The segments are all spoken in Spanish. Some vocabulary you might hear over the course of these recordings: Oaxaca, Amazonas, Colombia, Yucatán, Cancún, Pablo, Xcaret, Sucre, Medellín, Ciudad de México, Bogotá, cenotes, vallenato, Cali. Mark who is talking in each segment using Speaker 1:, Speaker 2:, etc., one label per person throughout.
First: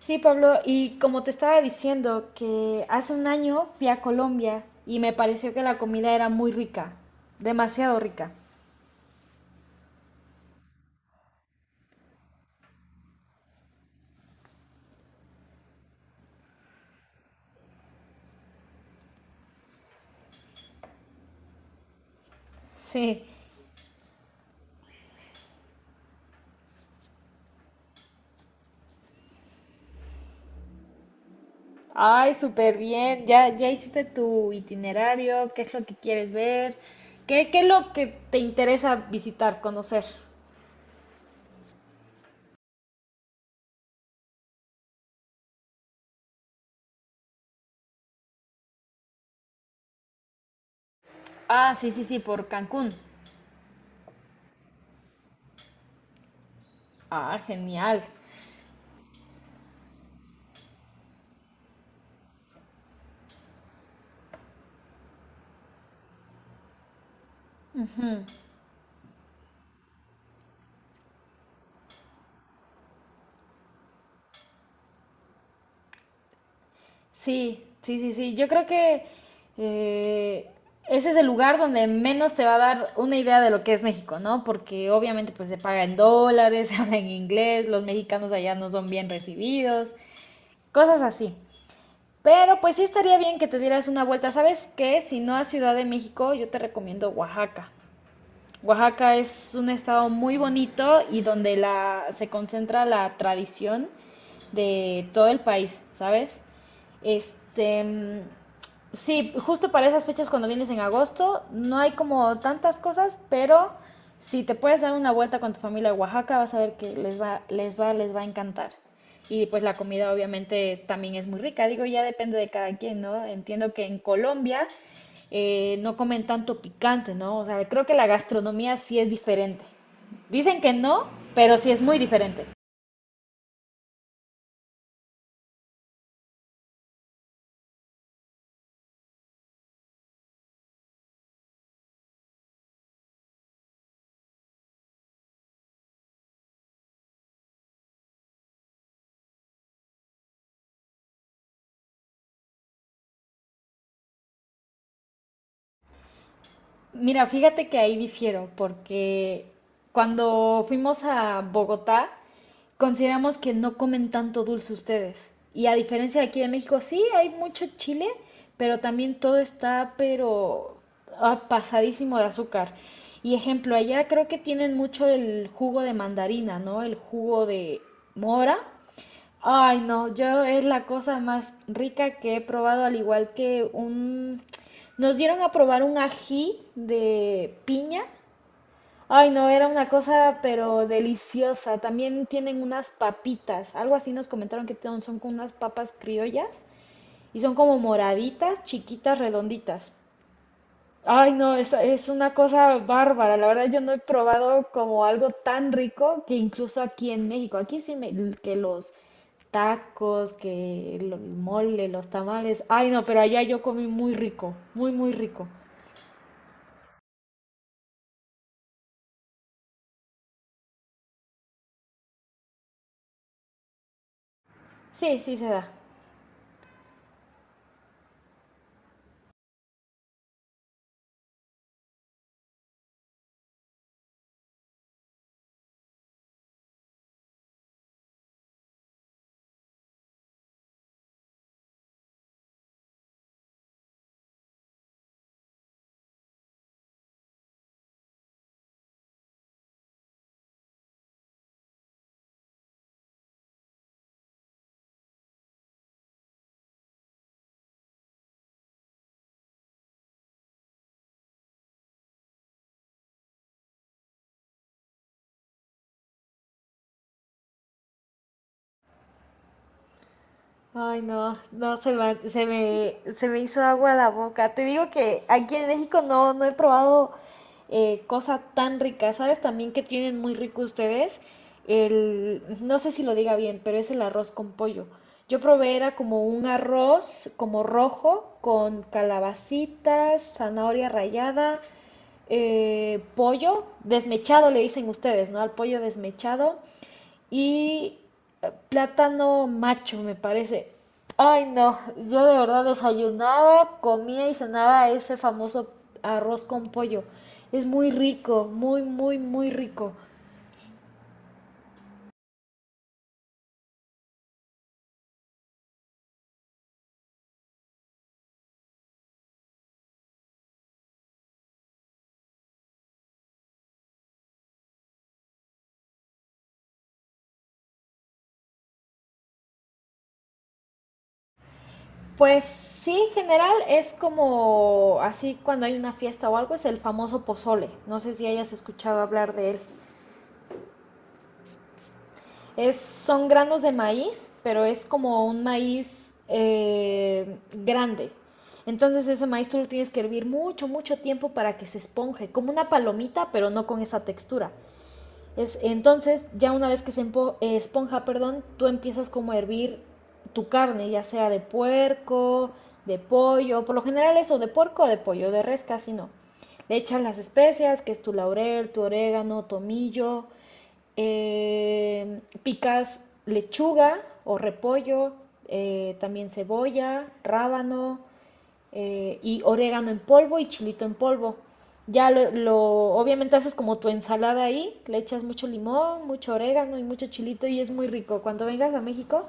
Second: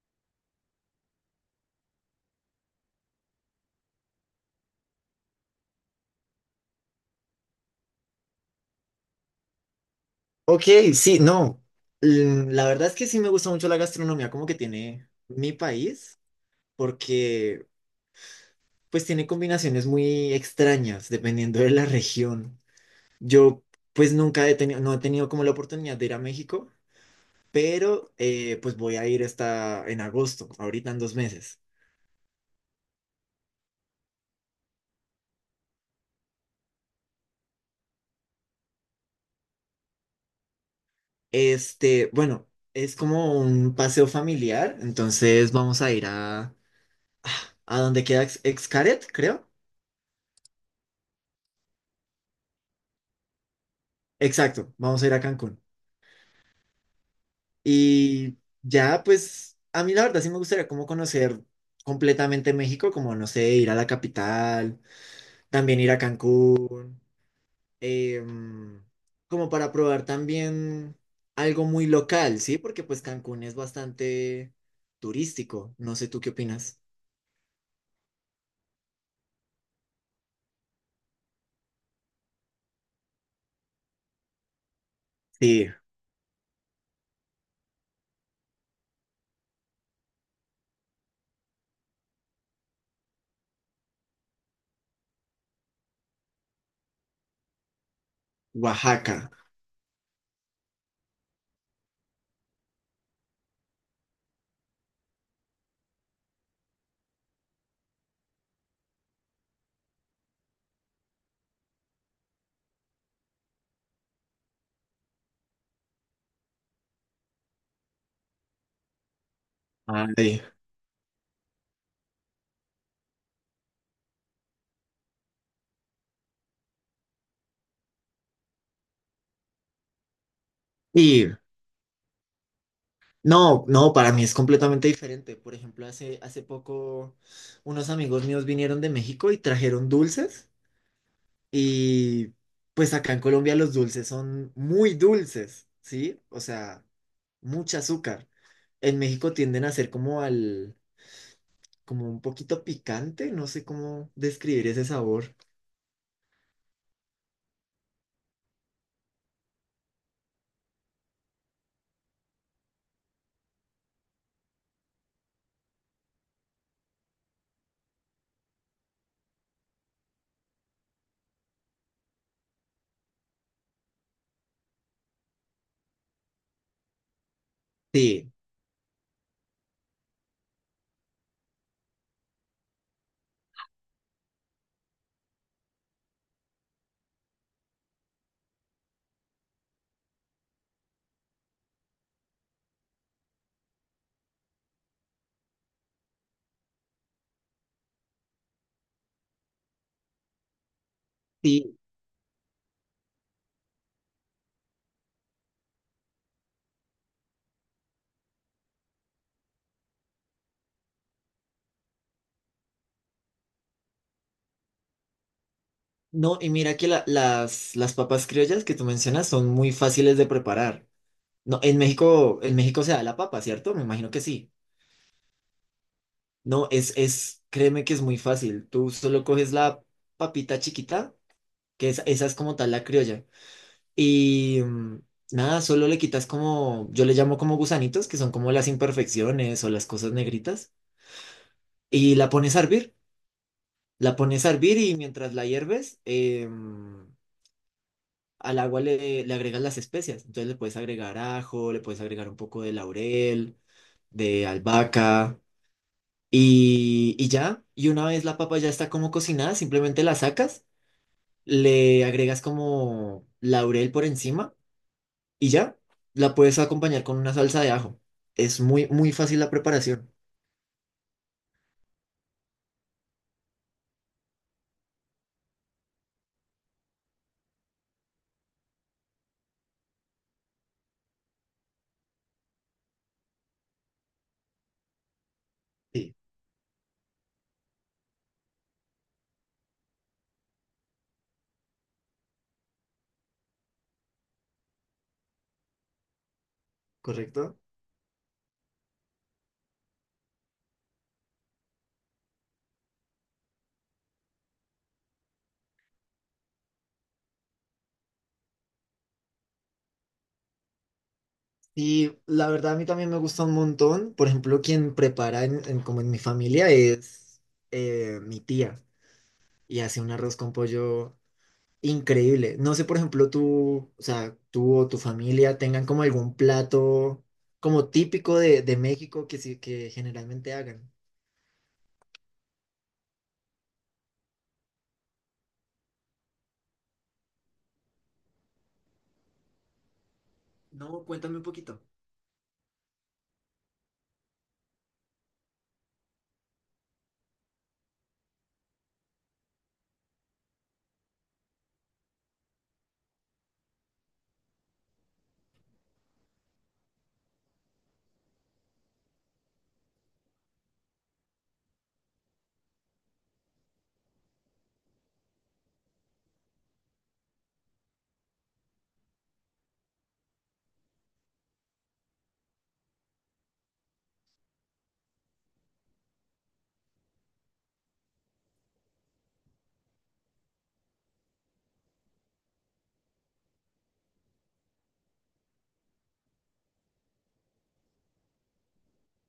Speaker 1: Sí, Pablo, y como te estaba diciendo, que hace un año fui a Colombia y me pareció que la comida era muy rica, demasiado rica.
Speaker 2: Ok, sí, no. La verdad es que sí me gusta mucho la gastronomía como que tiene mi país, porque pues tiene combinaciones muy extrañas dependiendo de la región.
Speaker 1: Sí.
Speaker 2: Yo pues nunca he tenido, no he tenido como la oportunidad de ir a México, pero pues voy a ir esta en agosto, ahorita en dos meses.
Speaker 1: Ay, súper bien. Ya, ya hiciste tu itinerario, ¿qué es lo que quieres ver? ¿¿Qué es lo que te interesa visitar, conocer?
Speaker 2: Bueno, es como un paseo familiar, entonces vamos a ir a donde queda Xcaret, creo.
Speaker 1: Ah, sí, sí, sí, por Cancún.
Speaker 2: Exacto, vamos a ir a Cancún.
Speaker 1: Ah, genial.
Speaker 2: Y ya, pues, a mí la verdad sí me gustaría como conocer completamente México, como, no sé, ir a la capital, también ir a Cancún,
Speaker 1: Ujú.
Speaker 2: em, como para probar también algo muy local, ¿sí? Porque pues Cancún es bastante turístico, no sé tú qué opinas.
Speaker 1: Sí, sí, sí, sí. Yo creo que eh, ese es el lugar donde menos te va a dar una idea de lo que es México, ¿no? Porque obviamente pues se
Speaker 2: Sí,
Speaker 1: paga en dólares, se habla en inglés, los mexicanos allá no son bien recibidos, cosas así. Pero pues sí estaría bien que te dieras una vuelta. ¿Sabes qué? Si no a Ciudad de México, yo te recomiendo Oaxaca. Oaxaca
Speaker 2: Oaxaca.
Speaker 1: es un estado muy bonito y donde se concentra la tradición de todo el país, ¿sabes? Este, mm, sí, justo para esas fechas cuando vienes en agosto, no hay como tantas cosas, pero si te puedes dar una vuelta con tu familia a Oaxaca, vas a ver que les va a encantar. Y pues la comida
Speaker 2: Ay.
Speaker 1: obviamente también es muy rica, digo, ya depende de cada quien, ¿no? Entiendo que en Colombia no comen tanto picante, ¿no? O sea, creo que la gastronomía sí es diferente. Dicen que no,
Speaker 2: Y
Speaker 1: pero sí es muy diferente.
Speaker 2: no, no, para mí es completamente diferente. Por ejemplo, hace poco unos amigos míos vinieron de México y trajeron dulces. Y pues acá en Colombia los dulces son muy dulces, ¿sí? O sea, mucho azúcar. En México tienden a ser como al, como un poquito picante, no sé cómo describir ese sabor.
Speaker 1: Mira, fíjate que ahí difiero, porque cuando fuimos a Bogotá, consideramos que no comen tanto dulce ustedes. Y a diferencia de aquí de México, sí, hay mucho chile, pero también todo está, pero ah, pasadísimo de azúcar. Y ejemplo, allá creo que tienen mucho el jugo de mandarina, ¿no? El jugo de
Speaker 2: Sí,
Speaker 1: mora. Ay, no, yo es la cosa más rica que he probado, al igual que un... Nos dieron a probar un ají de piña. Ay, no, era una cosa pero deliciosa. También tienen unas papitas, algo así nos comentaron que son con unas papas criollas y son como moraditas, chiquitas, redonditas. Ay, no,
Speaker 2: sí.
Speaker 1: es una cosa bárbara. La verdad, yo no he probado como algo tan rico que incluso aquí en México, aquí sí me, que los tacos, que el mole, los tamales. Ay, no, pero allá yo comí muy rico, muy, muy rico.
Speaker 2: No, y mira que las papas criollas que tú mencionas son muy fáciles de preparar. No, en México se da la papa, ¿cierto? Me imagino que sí.
Speaker 1: Sí, sí se da.
Speaker 2: No, es, créeme que es muy fácil. Tú solo coges la papita chiquita, que esa es como tal la criolla. Y nada, solo le quitas como, yo le llamo como gusanitos, que son como las imperfecciones o las cosas negritas, y la pones a hervir. La pones a hervir y mientras la hierves, al agua le agregas las especias. Entonces le puedes agregar ajo, le puedes agregar un poco de laurel, de albahaca, y ya. Y una vez la papa ya está como cocinada, simplemente la sacas, le agregas como laurel por encima y ya la puedes acompañar con una salsa de ajo. Es muy, muy fácil la preparación.
Speaker 1: Ay, no, no, se me hizo agua la boca. Te digo que aquí en México no, no he probado cosa tan rica. ¿Sabes también que tienen muy rico ustedes? El, no sé si lo diga bien, pero es el arroz con pollo. Yo probé, era
Speaker 2: Sí,
Speaker 1: como un arroz, como rojo, con calabacitas, zanahoria rallada, pollo desmechado, le dicen ustedes, ¿no? Al pollo desmechado
Speaker 2: correcto.
Speaker 1: y plátano macho, me parece. Ay, no, yo de verdad desayunaba, comía y cenaba ese famoso arroz con pollo. Es muy rico, muy, muy, muy rico.
Speaker 2: Y la verdad a mí también me gusta un montón. Por ejemplo, quien prepara como en mi familia es mi tía y hace un arroz con pollo increíble. No sé, por ejemplo, tú, o sea, tú o tu familia tengan como algún plato como típico de México que sí, que generalmente hagan.
Speaker 1: Pues sí, en general es como así cuando hay una fiesta o algo, es el famoso pozole. No sé si hayas escuchado hablar de él.
Speaker 2: No, cuéntame un poquito.
Speaker 1: Son granos de maíz, pero es como un maíz grande. Entonces ese maíz tú lo tienes que hervir mucho, mucho tiempo para que se esponje, como una palomita, pero no con esa textura. Entonces, ya una vez que esponja, perdón, tú empiezas como a hervir tu carne, ya sea de puerco, de pollo, por lo general eso, de puerco o de pollo, de res casi no. Le echas las especias, que es tu laurel, tu orégano, tomillo, picas lechuga o repollo, también cebolla, rábano, y orégano en polvo y chilito en polvo. Ya lo, lo, obviamente haces como tu ensalada ahí, le echas mucho limón, mucho orégano y mucho chilito y es muy rico. Cuando vengas a México,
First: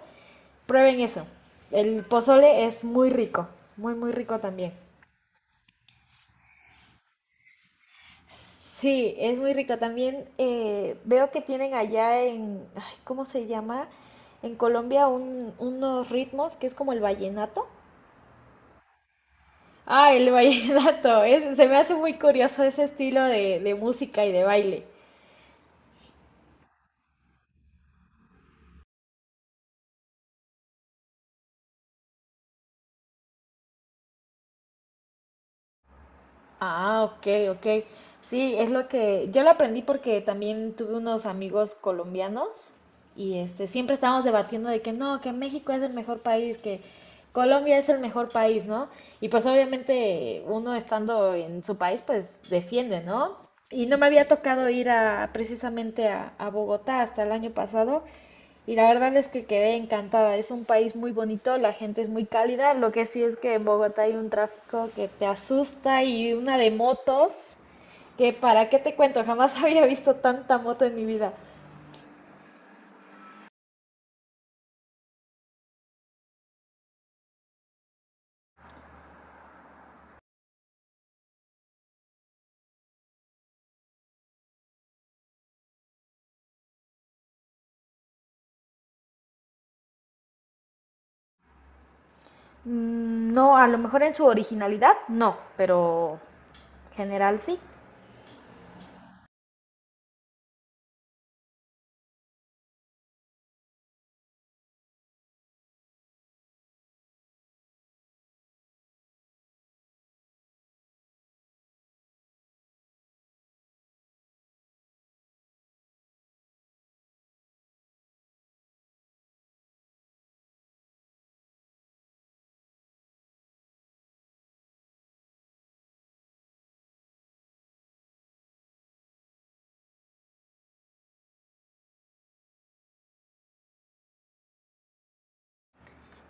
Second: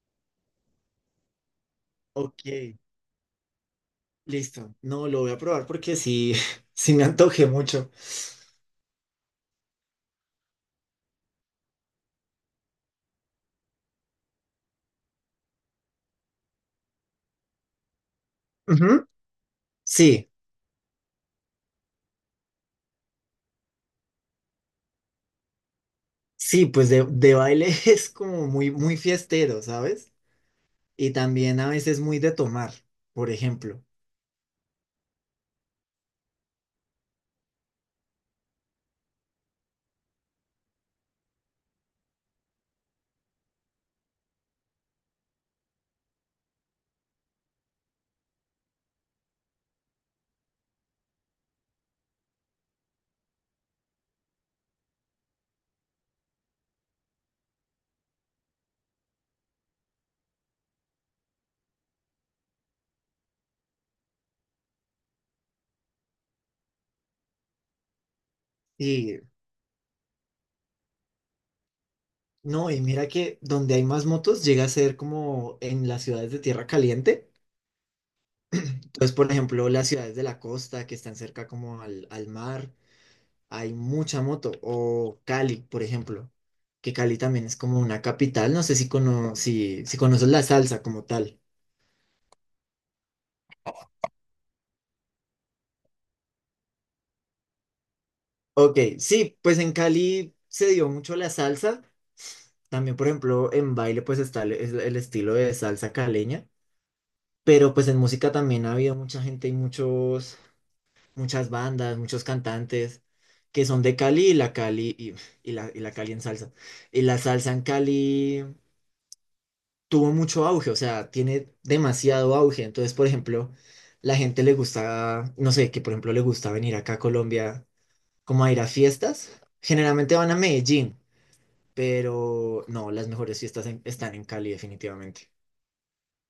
Speaker 1: prueben eso. El pozole
Speaker 2: Ok.
Speaker 1: es muy rico, muy, muy rico también.
Speaker 2: Listo. No, lo voy a probar porque sí, sí me antojé mucho.
Speaker 1: Sí, es muy rico. También veo que tienen allá en, ay, ¿cómo se llama? En Colombia unos ritmos que es como el vallenato.
Speaker 2: Ujú.
Speaker 1: Ah,
Speaker 2: Sí,
Speaker 1: el vallenato. Se me hace muy curioso ese estilo de música y de baile.
Speaker 2: sí, pues de baile es como muy, muy fiestero, ¿sabes? Y también a veces muy de tomar, por ejemplo.
Speaker 1: Ah, ok, ok. Sí, es lo que yo lo aprendí porque también tuve unos amigos colombianos y este siempre estábamos debatiendo de que no, que México es el mejor país, que Colombia es el mejor país, ¿no? Y pues obviamente uno estando en su país pues defiende, ¿no? Y no me había tocado ir a precisamente a Bogotá hasta el año pasado. Y la verdad es que quedé encantada. Es un país muy bonito, la gente es muy cálida. Lo que sí es que en Bogotá hay un tráfico que te asusta y una de motos que para qué te
Speaker 2: Y
Speaker 1: cuento, jamás había visto tanta moto en mi vida.
Speaker 2: no, y mira que donde hay más motos llega a ser como en las ciudades de tierra caliente. Entonces, por ejemplo, las ciudades de la costa que están cerca como al mar. Hay mucha moto. O Cali, por ejemplo, que Cali también es como una capital. No sé si, cono si, si conoces la salsa como tal.
Speaker 1: Mm, no, a lo mejor en su originalidad, no, pero general sí.
Speaker 2: Ok, sí, pues en Cali se dio mucho la salsa. También, por ejemplo, en baile pues está es el estilo de salsa caleña. Pero pues en música también ha habido mucha gente y muchas bandas, muchos cantantes que son de Cali y la Cali y la Cali en salsa. Y la salsa en Cali. Tuvo mucho auge, o sea, tiene demasiado auge. Entonces, por ejemplo, la gente le gusta, no sé, que por ejemplo le gusta venir acá a Colombia como a ir a fiestas. Generalmente van a Medellín, pero no, las mejores fiestas están en Cali definitivamente.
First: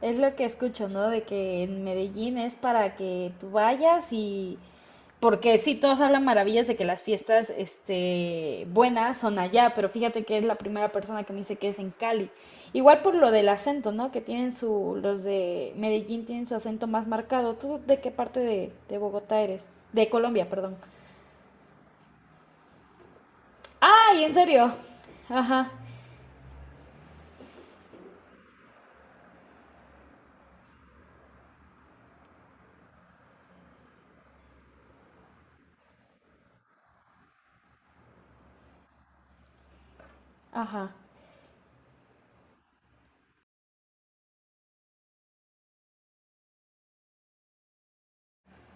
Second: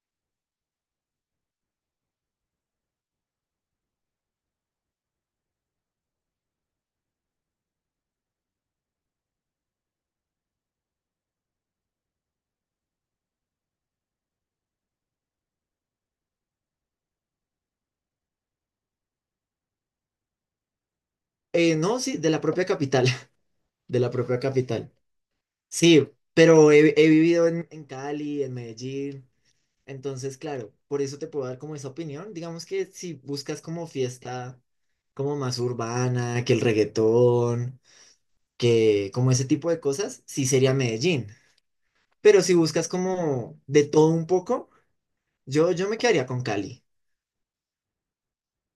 Speaker 1: Es lo que escucho, ¿no? De que en Medellín es para que tú vayas y... Porque sí, todos hablan maravillas de que las fiestas, este, buenas son allá, pero fíjate que es la primera persona que me dice que es en Cali. Igual por lo del acento, ¿no? Que tienen su, los de Medellín tienen su acento más marcado. ¿Tú de qué parte de Bogotá eres? De Colombia, perdón.
Speaker 2: No, sí, de la propia capital, de la
Speaker 1: ¡Ay, en
Speaker 2: propia
Speaker 1: serio!
Speaker 2: capital.
Speaker 1: Ajá,
Speaker 2: Sí, pero he vivido en Cali, en Medellín. Entonces, claro, por eso te puedo dar como esa opinión. Digamos que si buscas como fiesta como más urbana, que el reggaetón, que como ese tipo de cosas, sí sería
Speaker 1: ajá.
Speaker 2: Medellín. Pero si buscas como de todo un poco, yo me quedaría con Cali.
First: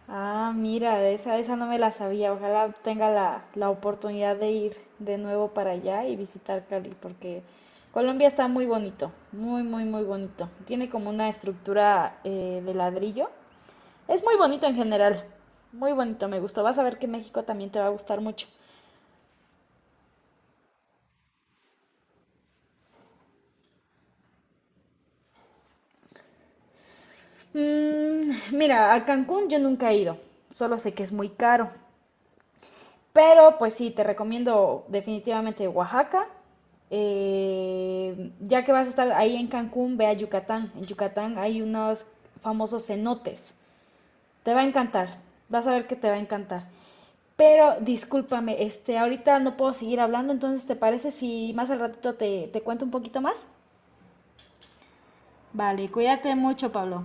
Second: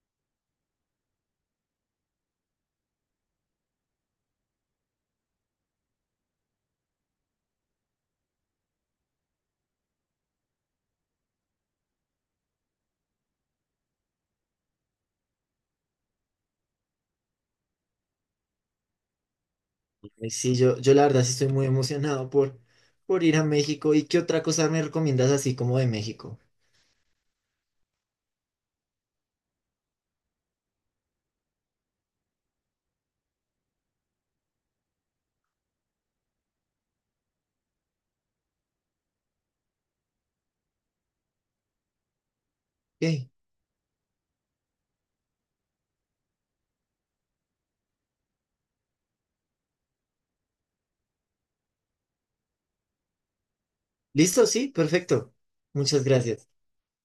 Speaker 1: Ah, mira, esa no me la sabía. Ojalá tenga la, la oportunidad de ir de nuevo para allá y visitar Cali, porque Colombia está muy bonito, muy, muy, muy bonito. Tiene como una estructura de ladrillo. Es muy bonito en general, muy bonito, me gustó. Vas a ver que México también te va a gustar mucho.
Speaker 2: Y sí, yo la verdad sí estoy muy emocionado por ir a México. ¿Y qué otra cosa me recomiendas así como de México?
Speaker 1: Mm, mira, a Cancún yo nunca he ido, solo sé que es muy caro. Pero pues sí, te recomiendo definitivamente Oaxaca. Ya que vas a estar ahí en Cancún, ve a Yucatán. En Yucatán hay unos famosos
Speaker 2: Ok.
Speaker 1: cenotes. Te va a encantar. Vas a ver que te va a encantar. Pero discúlpame, este, ahorita no puedo seguir hablando, entonces ¿te parece si más al ratito te, te cuento un poquito más?
Speaker 2: Listo, sí, perfecto.
Speaker 1: Vale,
Speaker 2: Muchas
Speaker 1: cuídate
Speaker 2: gracias.
Speaker 1: mucho, Pablo.